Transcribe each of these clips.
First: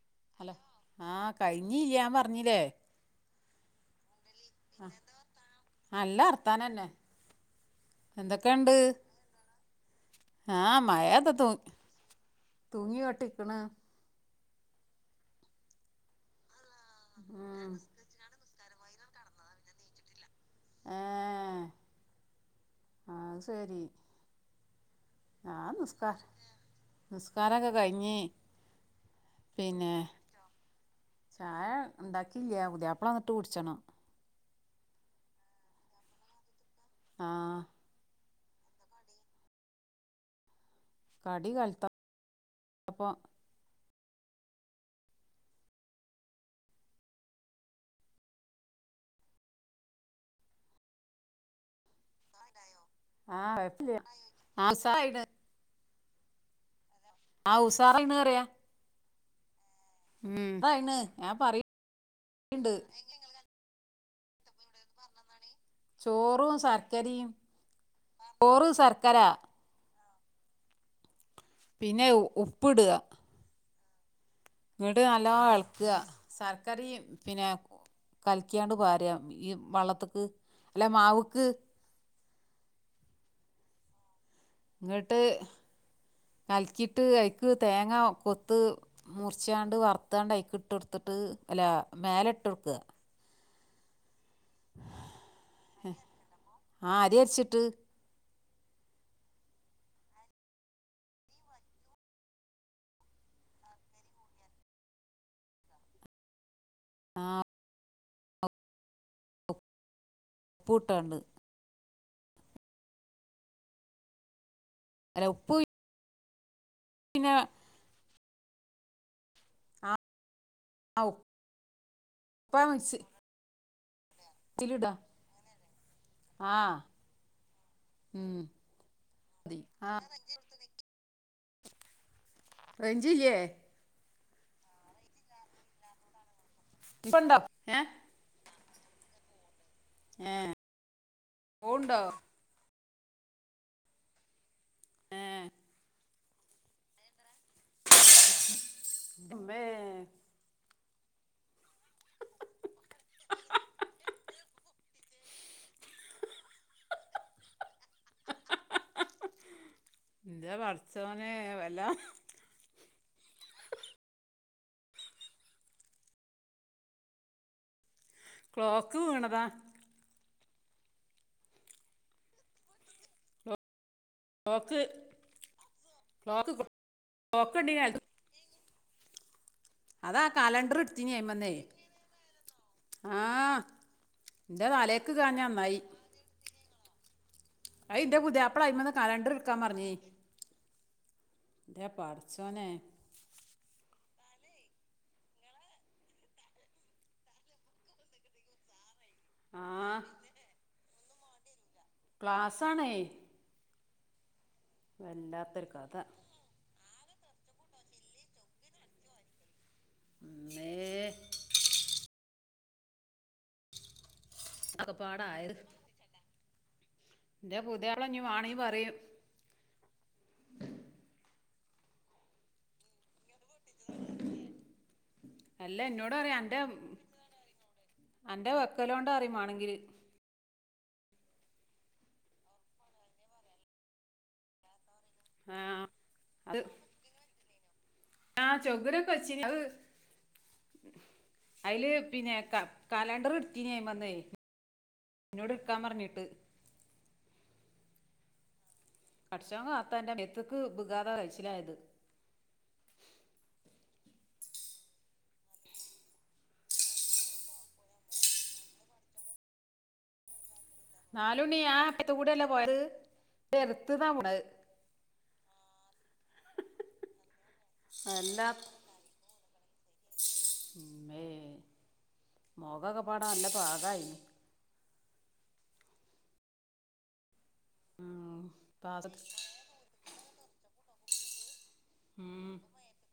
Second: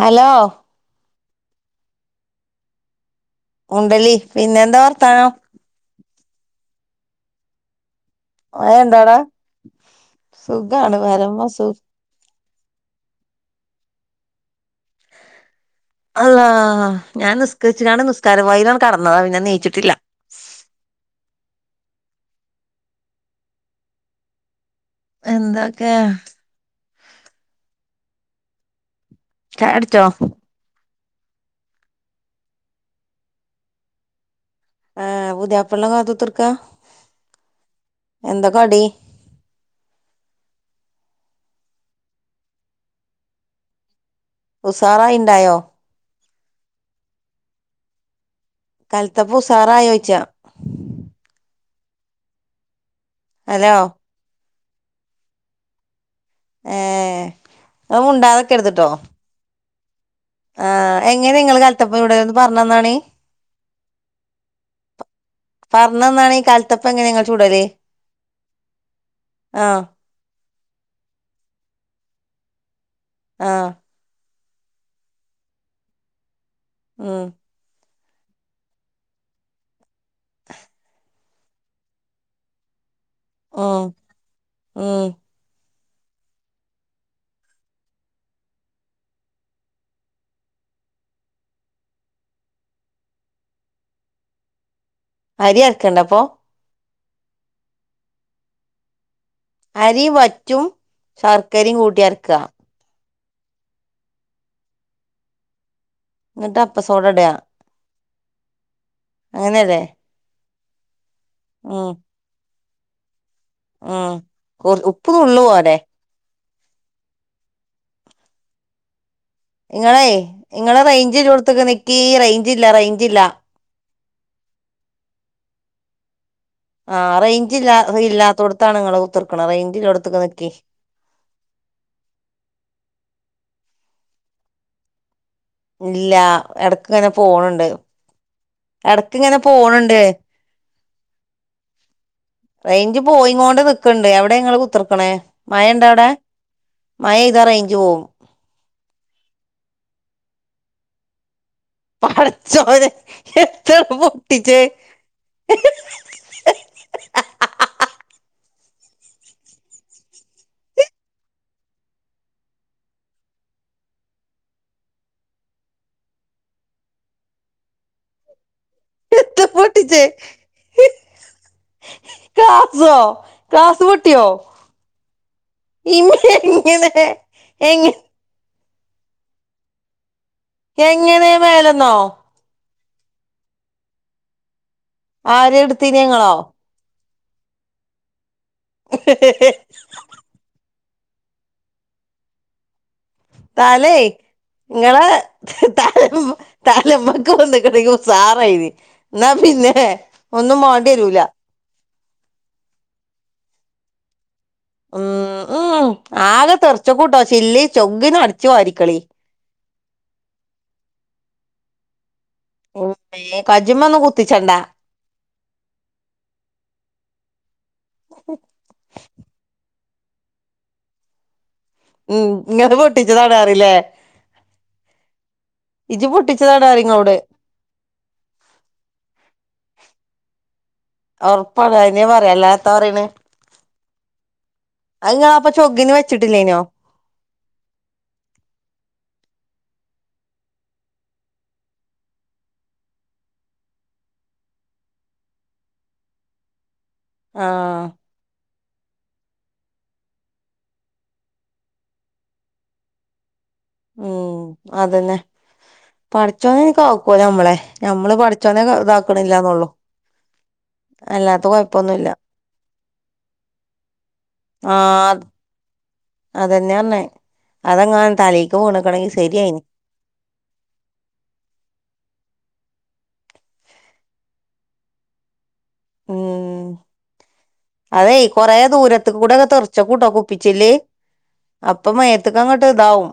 Hello കഴിഞ്ഞില്യാ ഞാൻ പറഞ്ഞില്ലേ ഉണ്ടലി പിന്നെന്താ ആ വർത്താനം നല്ല വർത്താനന്നെ മഴ എന്തൊക്കെയ്ണ്ട് ഇണ്ടാടാ സുഖാണ് പരമ സു തൂങ്ങിയോട്ടിക്കണ് അള്ളാ ഞാൻ ഉം നിസ്കരിച്ച്ങ്ങാണ്ട് നിസ്കാരപ്പായിലാണ്കടന്നതാ പിന്നെയ്ച്ചിട്ടില്ല [inaudible] ഏ അത് ശെരി എന്തൊക്കെ നിസ്കാരൊക്കെ കയിഞ്ഞ് ചായുടിച്ചോ ചായ ഇണ്ടാക്കിയില്ല പുതിയാപ്പള വന്നിട്ട് കുടിച്ചണം ആഹ് പുതിയാപ്പളനെ കാത്ത്കുത്ത്ർക്കാ ആ എന്താകടി കടി കലത്ത പ്പാ ഉസാറായിണ്ടായോ കൽത്തപ്പം ഉസാറായോ ചോയിച്ചാ ആഹ് ഹലോ കൊയപ്പില്ല [unintelligible] ഏ അത് ഉസാറായിണ് പറയാ മുണ്ടാതെക്കരുത്ട്ടോ ഉം അതായിണ് ആഹ് എങ്ങനെ ഞാൻ നിങ്ങള് കാലത്തപ്പം ചുട്അ ഒന്ന് പറയണ്ട് പറഞ്ഞന്നാണീൻ പറഞ്ഞന്നാണീൻ ഈ ചോറും കാലത്തപ്പെങ്ങനെയാ ശർക്കരയും നിങ്ങള് ചൂടല് ചോറ് ശർക്കര ആഹ് പിന്നെ ഉപ്പിട്അ ആഹ് ഇങ്ങ്ട് നല്ലോണെളക്ക്അ ശർക്കരേം ഉം പിന്നെ കലക്കിയാണ്ട് വാര്അ ഈ വെള്ളത്ത്ക്ക് അല്ല മാവ്ക്ക് ആഹ് ഇങ്ങ്ട്ട് [inaudible] കലക്കിട്ട് അയിക്ക് തേങ്ങ കൊത്ത് മുറിച്ചാണ്ട് വറുത്താണ്ട് അയ്ക്ക് ഇട്ടൊടുത്തിട്ട് അല്ല മേലെട്ടൊട്ക്ക അരിയരക്കണ്ടെ അപ്പൊ ആഹ് അരി അരിച്ചിട്ട് അരി വറ്റും ശർക്കരയും കൂട്ടിയരക്ക്അ ഇന്നിട്ട് ആ അപ്പസോടട്ആ അങ്ങനെയല്ലേ ഉപ്പുട്ടാണ്ട് ആഹ് ഉം കൊറ ഉപ്പ് നുള്ളുപോരെ പിന്നെ ആ നിങ്ങളെ ഇങ്ങള് റേഞ്ചുള്ളോടത്തിക്ക് നിക്കീ ഉപ്പ റേഞ്ചില്ല റേഞ്ചില്ല മിക്സിലിടാ [unintelligible] ആ റേഞ്ചില്ല ഉം ഇല്ലാത്തോടത്താണ് നിങ്ങൾ കുത്ത്ർക്കണെ മതി റേഞ്ചില്ലോടുത്ത്ക്ക് നിക്കീ [inaudible] റേഞ്ചില്ല്യേ ഇല്ല എടക്ക്ങ്ങനെ ഇപ്പണ്ടോ പോണുണ്ട് ഏ എടക്ക്ങ്ങനെ പോണ്‌ണ്ട് ഏഹ് പോവുണ്ടോ റേഞ്ച് പോയി കൊണ്ട് നിക്കണ്ട് എവിടെ ങ്ങൾ കുത്തിർക്കണേ ഏ മഴ ഇണ്ട അവിടെ മഴ മ [unintelligible] പടച്ചോനെ എത്താ പൊട്ടിച്ചേ ആ [unintelligible] എന്റെ പടച്ചോനെ വല്ല ക്ലോക്ക് എത്ത വീണതാ പൊട്ടിച്ചേ ക്ലാസോ ക്ലാസ പൊ ട്യോ ക്ലോക്ക് ഇമ്മേ ക്ലോക്ക് എങ്ങനെ ക്ലോക്ക് എങ്ങ ഉണ്ടെങ്കിൽ അൽ- അതാ കാലണ്ടർ എടുത്തീനി എങ്ങനെ അ്മന്നേ മേലെന്നോ ആ എന്റെ തലേക്ക് കാഞ്ഞ ആര് ഇടുത്തിന് ഇങ്ങളോ അ ഇൻ്റെ പുതിയാപ്പള അയ്മന്ന് കാലണ്ടർ ഇട്ക്കാ പറിഞ്ഞേനി ൻ്റെ പടച്ചോനെ തലേ ഇങ്ങളെ തലമക്ക് വീണക്കണങ്കി ഉസാറായി നി എന്നാ ആ പിന്നെ ന്നലെ ഒന്നും മാണ്ടി വരൂല ക്ലാസാണേ വല്ലാത്തൊരു കഥ ഉച്ചക്കൂട്ടോ ചില്ലി ചൊഗിന് അടച്ച് വാരിക്കാളി [unintelligible] [unintelligible] ഒക്കെ പാടയത് എന്റെ പുതിയാളഞ്ഞീ മാണി പറയും ഉം ഇങ്ങള് പൊട്ടിച്ചതാണറില്ലെ അല്ല ഇജങ എന്നോട് പറയാം പൊട്ടിച്ചതാണ് എൻ്റെ ആരിങ്ങോട് അന്റെ വെക്കലോണ്ടാറിം മാണങ്കിൽ ഒറപ്പാണ് അതിനേ പറയാല്ലാത്താ പറിണ് അഇങ്ങള് അപ്പൊ ആ ചൊഗ്ഗിന്ന് വെച്ചിട്ടില്ലേനോ ആഹ് ചൊഗ്‌നൊക്കെ വച്ചിനി അഹ് അതില് പിന്നെ കലണ്ടർ എടുത്തീനി അയ്മന്നേ എന്നോട്ടുക്കാ പറഞ്ഞിട്ട് ആഹ് പടച്ചോൻ കാത്തേന്നേ മേത്തക്ക് വികാതെകഴിച്ചിലായതന്നെ ഓ അതന്നെ പഠിച്ചോന്ന് കാക്കോല്ലമ്മളെ ഞമ്മള് പഠിച്ചോന്നെ ഇതാക്കണില്ലന്നള്ളു നാല് മണി ആഹ് അപ്പത്ത കൂടെല്ല പോയത് ചെറുത്ത്താ [unintelligible] അതെന്നെയ പറഞ്ഞെ അതെങ്ങാ അല്ല തലേക്ക് വീണ്ക്കണെങ്കിൽ ശരിയായിന് ഉന്നേ മോകോക്ക പാടാ അല്ല പാകായിന് ഉം അതെ ഉം കൊറേ ദൂരത്ത് കൂടെ പാകത്ത് ഒക്കെ തെറച്ച് കൂട്ടൊ കുപ്പിച്ചില്ലേ അപ്പൊ മയത്ത്ക്ക ഉം അങ്ങോട്ട് ഇതാവും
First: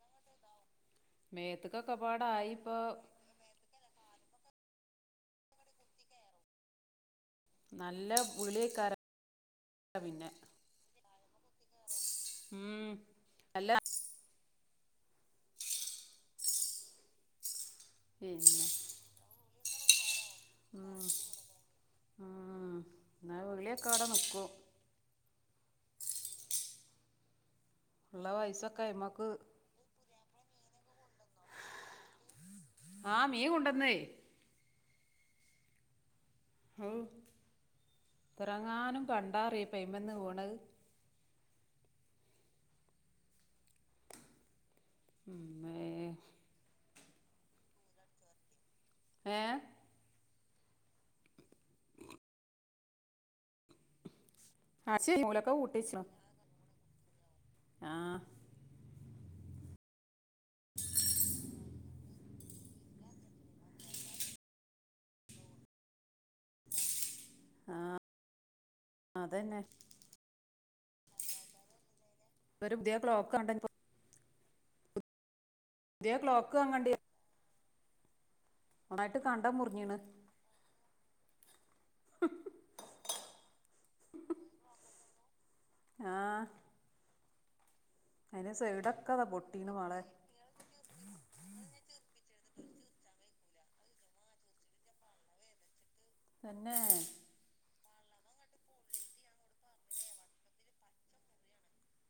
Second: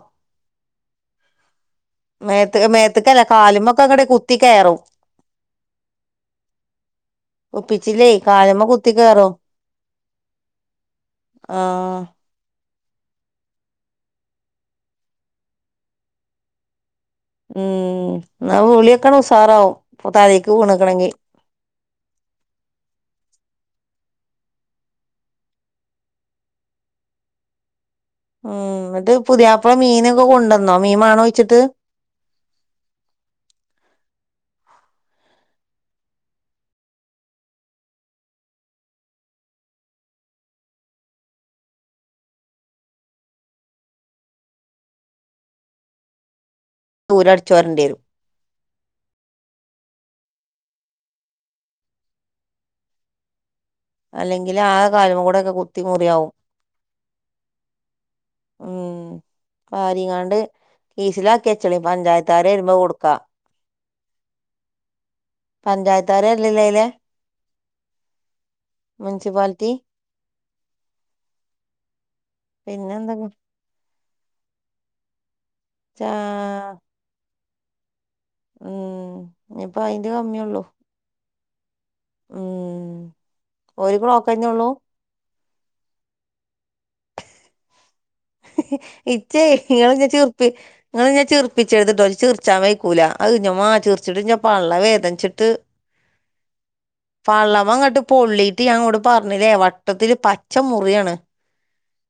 മേത്ത്ക്കൊക്കെ മേത്ത് പാടായിപ്പോ മേത്ത്ക്കല്ല കാലുമൊക്കെടെ കു ത്തികയറും കുപ്പിച്ചില്ലേ നല്ല കാല്മ്മ കുത്തി വിളിയേക്കാരം കയറും [unintelligible] ആഹ് ഉം അല്ല ഉം പിന്നെ ഒളിയക്കസറാവും തലേക്ക് വീണിക്ക്ണങ്കി ഉം എന്നാ വിളിയൊക്കെ അടെ നിക്കും ഉള്ള പൈസൊക്കെ ഉം എന്നിട്ട് അയ്മക്ക് പുതിയാപ്പള മീനൊക്കെ കൊണ്ടുവ ആ മീ കൊണ്ടെന്ന് പിറങ്ങാനും കണ്ടാറിയ പ്മന്ന് പോണത് [unintelligible] ഊരടിച്ചുവാരേണ്ടിയിറും ഏഹ് അല്ലെങ്കിലാകെ അച്ഛൻ കാല്മ്മകൂടൊക്കെ, മൂലൊക്കെ ൺ കുത്തി കൂട്ടിച്ചു മുറിയാവും ആ ഉം വാരിങ്ങാണ്ട് കീസിലാക്കിച്ചളി പഞ്ചായത്ത് കാരെരുമ്പ കൊടുക്കാ പഞ്ചായത്താരല്ലല്ലെ അയ്ലേ അതന്നെ മുൻസിപ്പാലിറ്റി ഒരു പിന്നെ പുതിയ എന്തൊക്കെ ക്ലോക്ക് കണ്ടെ ചാ ഇതേ ക്ലോക്ക് വാങ്ങണ്ടി ഉം നന്നായിട്ട് കണ്ട ന്നിപ്പ മുറിഞ്ഞീണ് അയിന്റെ കമ്മിയ്ള്ളൂ ഉം ഒരു ക്ലോക്കഞ്ഞള്ളൂ ആഹ് [unintelligible] അതാ ഇച്ചേയ് പൊട്ടീണ് മോളെ ങ്ങളിന്നെ ചിർപ്പിച്ചര്ത് ങ്ങളിന്നെ ചിർപ്പിച്ചെരുത് ട്ടോ ച്ച് ചിർചാൻ വെയ്ക്കൂല ന്റെമ്മാ ചിർചിട്ടിന്റെ പള്ള വേദൻച്ചിട്ട് തന്നെ പള്ളമ്മങ്ങട്ട് പൊള്ളിട്ട് ഞാങ്ങളോട് പറഞ്ഞില്ലേ വട്ടത്തില് പച്ച മുറിയാണ്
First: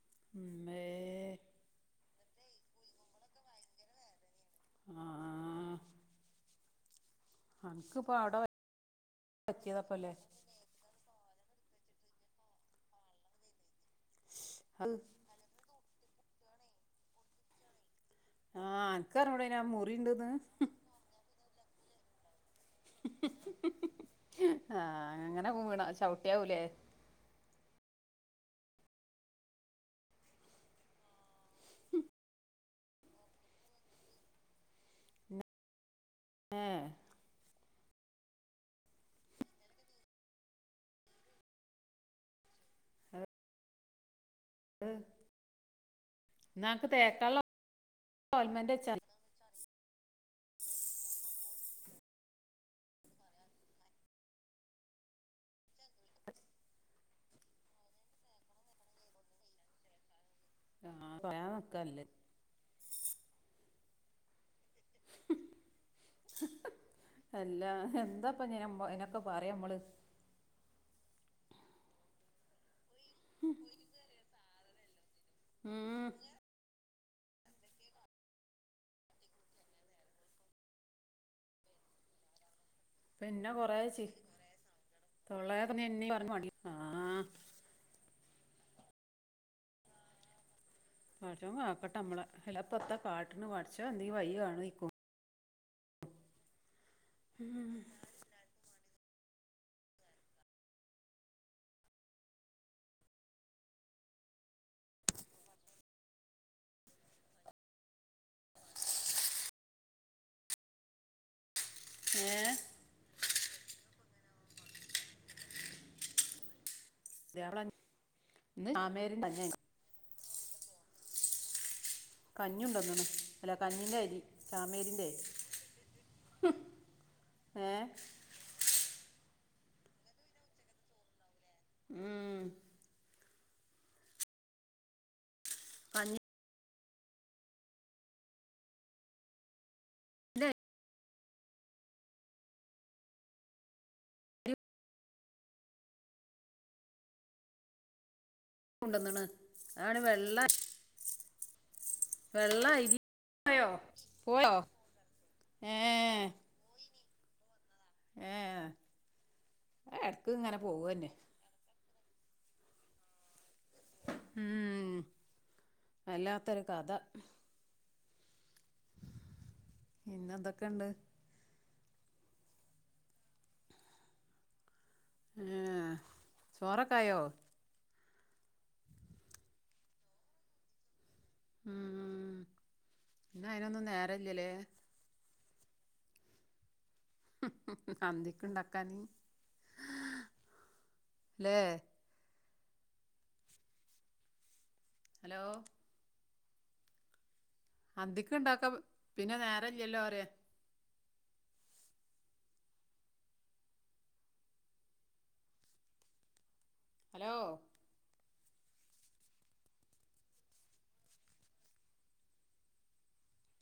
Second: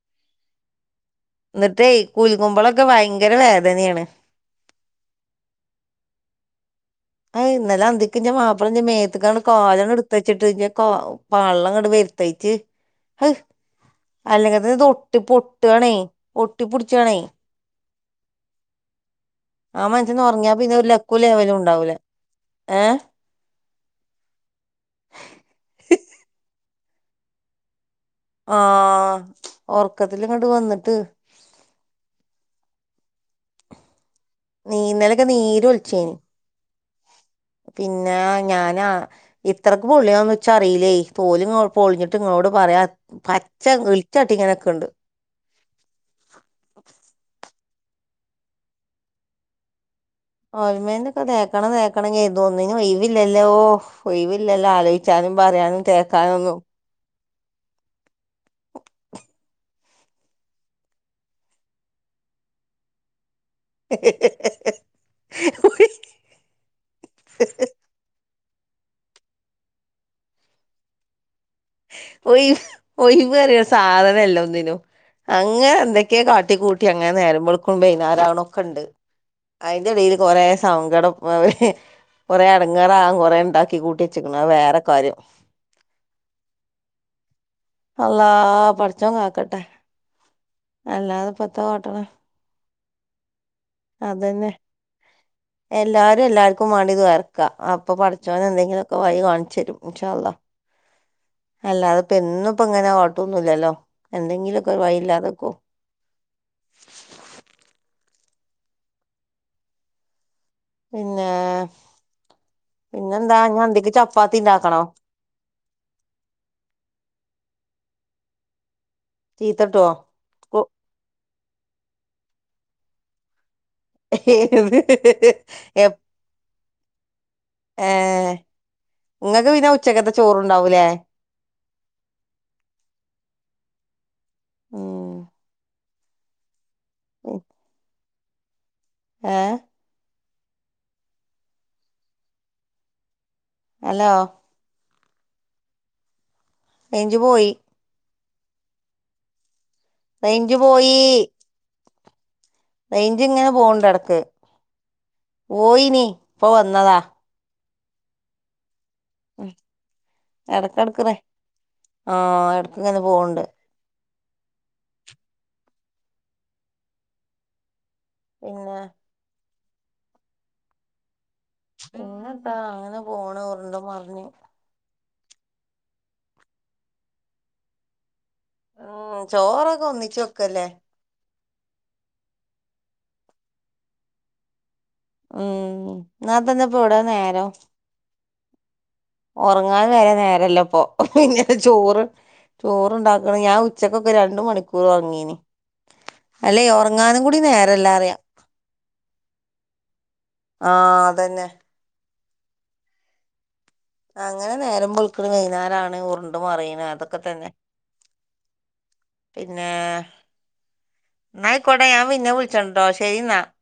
[inaudible] ന്നിട്ടേയ് കുലുങ്ങുമ്പളൊക്കെ വയങ്കര വേദനയാണ് ആഹ് ആഹ് ന്നലന്തിക്ക് ഞ്ചെ മാപ്പള ഞ്ചെ മേത്ത്ക്കണ് പറ്റിയതപ്പല്ലേ കാലങ്ങട്ട്ത്ത്ച്ച്ട്ട് പള്ളങ്ങട് വെര്തായിട്ട് ഹഹ് അത് അല്ലെങ്കിതെന്നെതോട്ടിപൊട്ടാണേയ് ഒട്ടിപ്പുഡ്ച്ചാണേയ് ആഹ് അനക്കറിഞ്ഞൂടെ ആ, മുറി ഉണ്ടെന്ന് മനഷ്യന്ന്റങ്ങിയപ്പിനൊരു, ലക്കു, ലെവലും, ണ്ടാവൂല ഏഹ് ഹഹ്, ഹഹ്, ആ, അങ്ങനെ, വീണോ, ചവിട്ടിയാവൂലേ ആഹ് ഓർക്കത്തിലങ്ങട്ട്, വന്നിട്ട് ഉം, നീന്നെലൊക്കെ, നീരൊൽചീഞ്ഞും ഏഹ് പിന്ന, ഞാനാ, ഇത്രക്ക്, പൊള്ളിയെന്നും, ഇച്ചറീലെയ്, തോല്, ങ്ങ, പൊളിഞ്ഞി പറയാ, പച്ച, ഇൾ [inaudible] [inaudible] ഓല്മെന്റ് ഓൽമേന്റെക്കെ, തേക്കണം, തേക്കണം, കെർതും, തോന്നിനും, ഒയ് വില്ലല്ലോ ഒയിവില്ലല്ലോ, ആലോചിച്ചാ പറയാനും, തേക്കാനൊന്നും ആഹ് പറയാ, തെക്കല്ലേ [unintelligible] ഹഹ ആഹ്ഹ, അല്ലാ, എന്താ പ്പൊ, ഞ, നിനൊക്കെ പറയാമ്മള് ഒയി, ഒയിവ്റയണ സാധനല്ല ഒന്നിനും അങ്ങനെ, ഉം എന്തൊക്കെ, കാട്ടി, കൂട്ടി, അങ്ങനെ, നേരമ്പോളക്കു, വെയ്നാരാവണ ഒക്കെ, ണ്ട് അതിന്റെടയിൽ, കൊറേ, സങ്കടം, പ, കൊറെ, അ ങ്ങളെ, ആഹ്, പിന്നെ കൊറേ കൊറേഉണ്ടാക്കി കൂട്ടി ചി വച്ചക്കണ വേറെ കാര്യം തൊള്ളേന്ന് എന്നെ പറഞ്ഞ് മടി ആഹ് അള്ളാഹ്, പടച്ചോൻകാക്കട്ടെ പച്ചോൻ, കാക്കട്ടമ്മളെ, അല്ലാപ്പെത്താക്കാട്ട്ണ്, പടച്ചോൻ, ന്ധെങ്കിവയ്യ്, അതന്നെ കാട്ടുഏയ്‌ക്കും എല്ലാരും, എല്ലാർക്കും, വാണ്ടി, ദോയർക്ക, ഉം അപ്പൊ, പടച്ചോനെന്തേങ്കി വൈ, കാണിച്ചരും, ഇൻ, ഷാള്ളാഹ്, അല്ലാതെപ്പെന്നും ഇപ്പ, ങ്ങനെ കുഴട്ടൊന്നുല്ലല്ലോ, എന്തെങ്കിലുക്കെ, വയി, ഇല്ലാതക്കോ [inaudible] പിന്നെ ഏ എ ന്താ അന്തിക്കു ചാപ്പാത്തിണ്ടാക്കണോ? മം.. ചീത്തട്ടോ കൊ കഞ്ഞുണ്ടോന്ന. അല്ല കഞ്ഞിന്റെ അരി ഏത് ചാമേരിന്റെ അരി എപ്- ഏ ങ്ങക്ക് പിന്നെ ഉച്ചക്കത്തെ ചോറുണ്ടാവൂലേ. ഉം മ് അതെ. ഓ ഏ ഹലോ? അരി റേഞ്ച് പോയി. കൊണ്ടന്നാണ്. റേഞ്ച് പോയി. വെള്ള അരി റേഞ്ച് ഇങ്ങനെ പോയോ പോണ്ടടെടക്ക് പോയോ ഏ പോയിനി ഇപ്പൊ വന്നതാ. ആഹ് ഉ എടക്കടക്ക് ആഹ് എടക്ക്ങ്ങനെ പോണ്ട്. ഉ അല്ലാത്തൊരു കഥ. പിന്നെ പിന്നെ എന്തൊക്കെ ഇണ്ട്. പിന്നന്താ അങ്ങനെ പോണ്. ഉറുണ്ട് മറിഞ്. ആഹാ ചോറൊക്കെ ആയോ? ഉം ചോറൊക്കെ ഒന്നിച്ച് വെക്കല്ലേ ഉം പിന്ന അയിനൊന്നും നേരല്ലല്ലേ ഉം നാ തന്നെപ്പോ എവിടെ നേരോ അന്തിക്ക് ഉണ്ടാക്കാൻ ഉറങ്ങാൻ വരെ നേരല്ലപ്പൊ പിന്നെ അല്ലേ ചോറ് ചോറുണ്ടാക്കണ ഞാൻ ഉച്ചക്കൊക്കെ രണ്ട് മണിക്കൂർ ഒറങ്ങീന് ഹലോ അല്ലെ ഉറങ്ങാനും കൂടി നേര അന്തിക്ക് ഇണ്ടാക്ക പിന്നെ നേരല്ലല്ലോ പറയാ തന്ന അങ്ങനെ നേരം വേളുക്കണ വൈന്നാരാണ് ഉറിണ്ട് മറിയണ് അതൊക്കെ ഹലോ തന്നെ പിന്നെ ന്നാ ആയിക്കോട്ടെ ഞ പിന്നെ വിളിക്കേണ്ട് ശരിന്നാ മം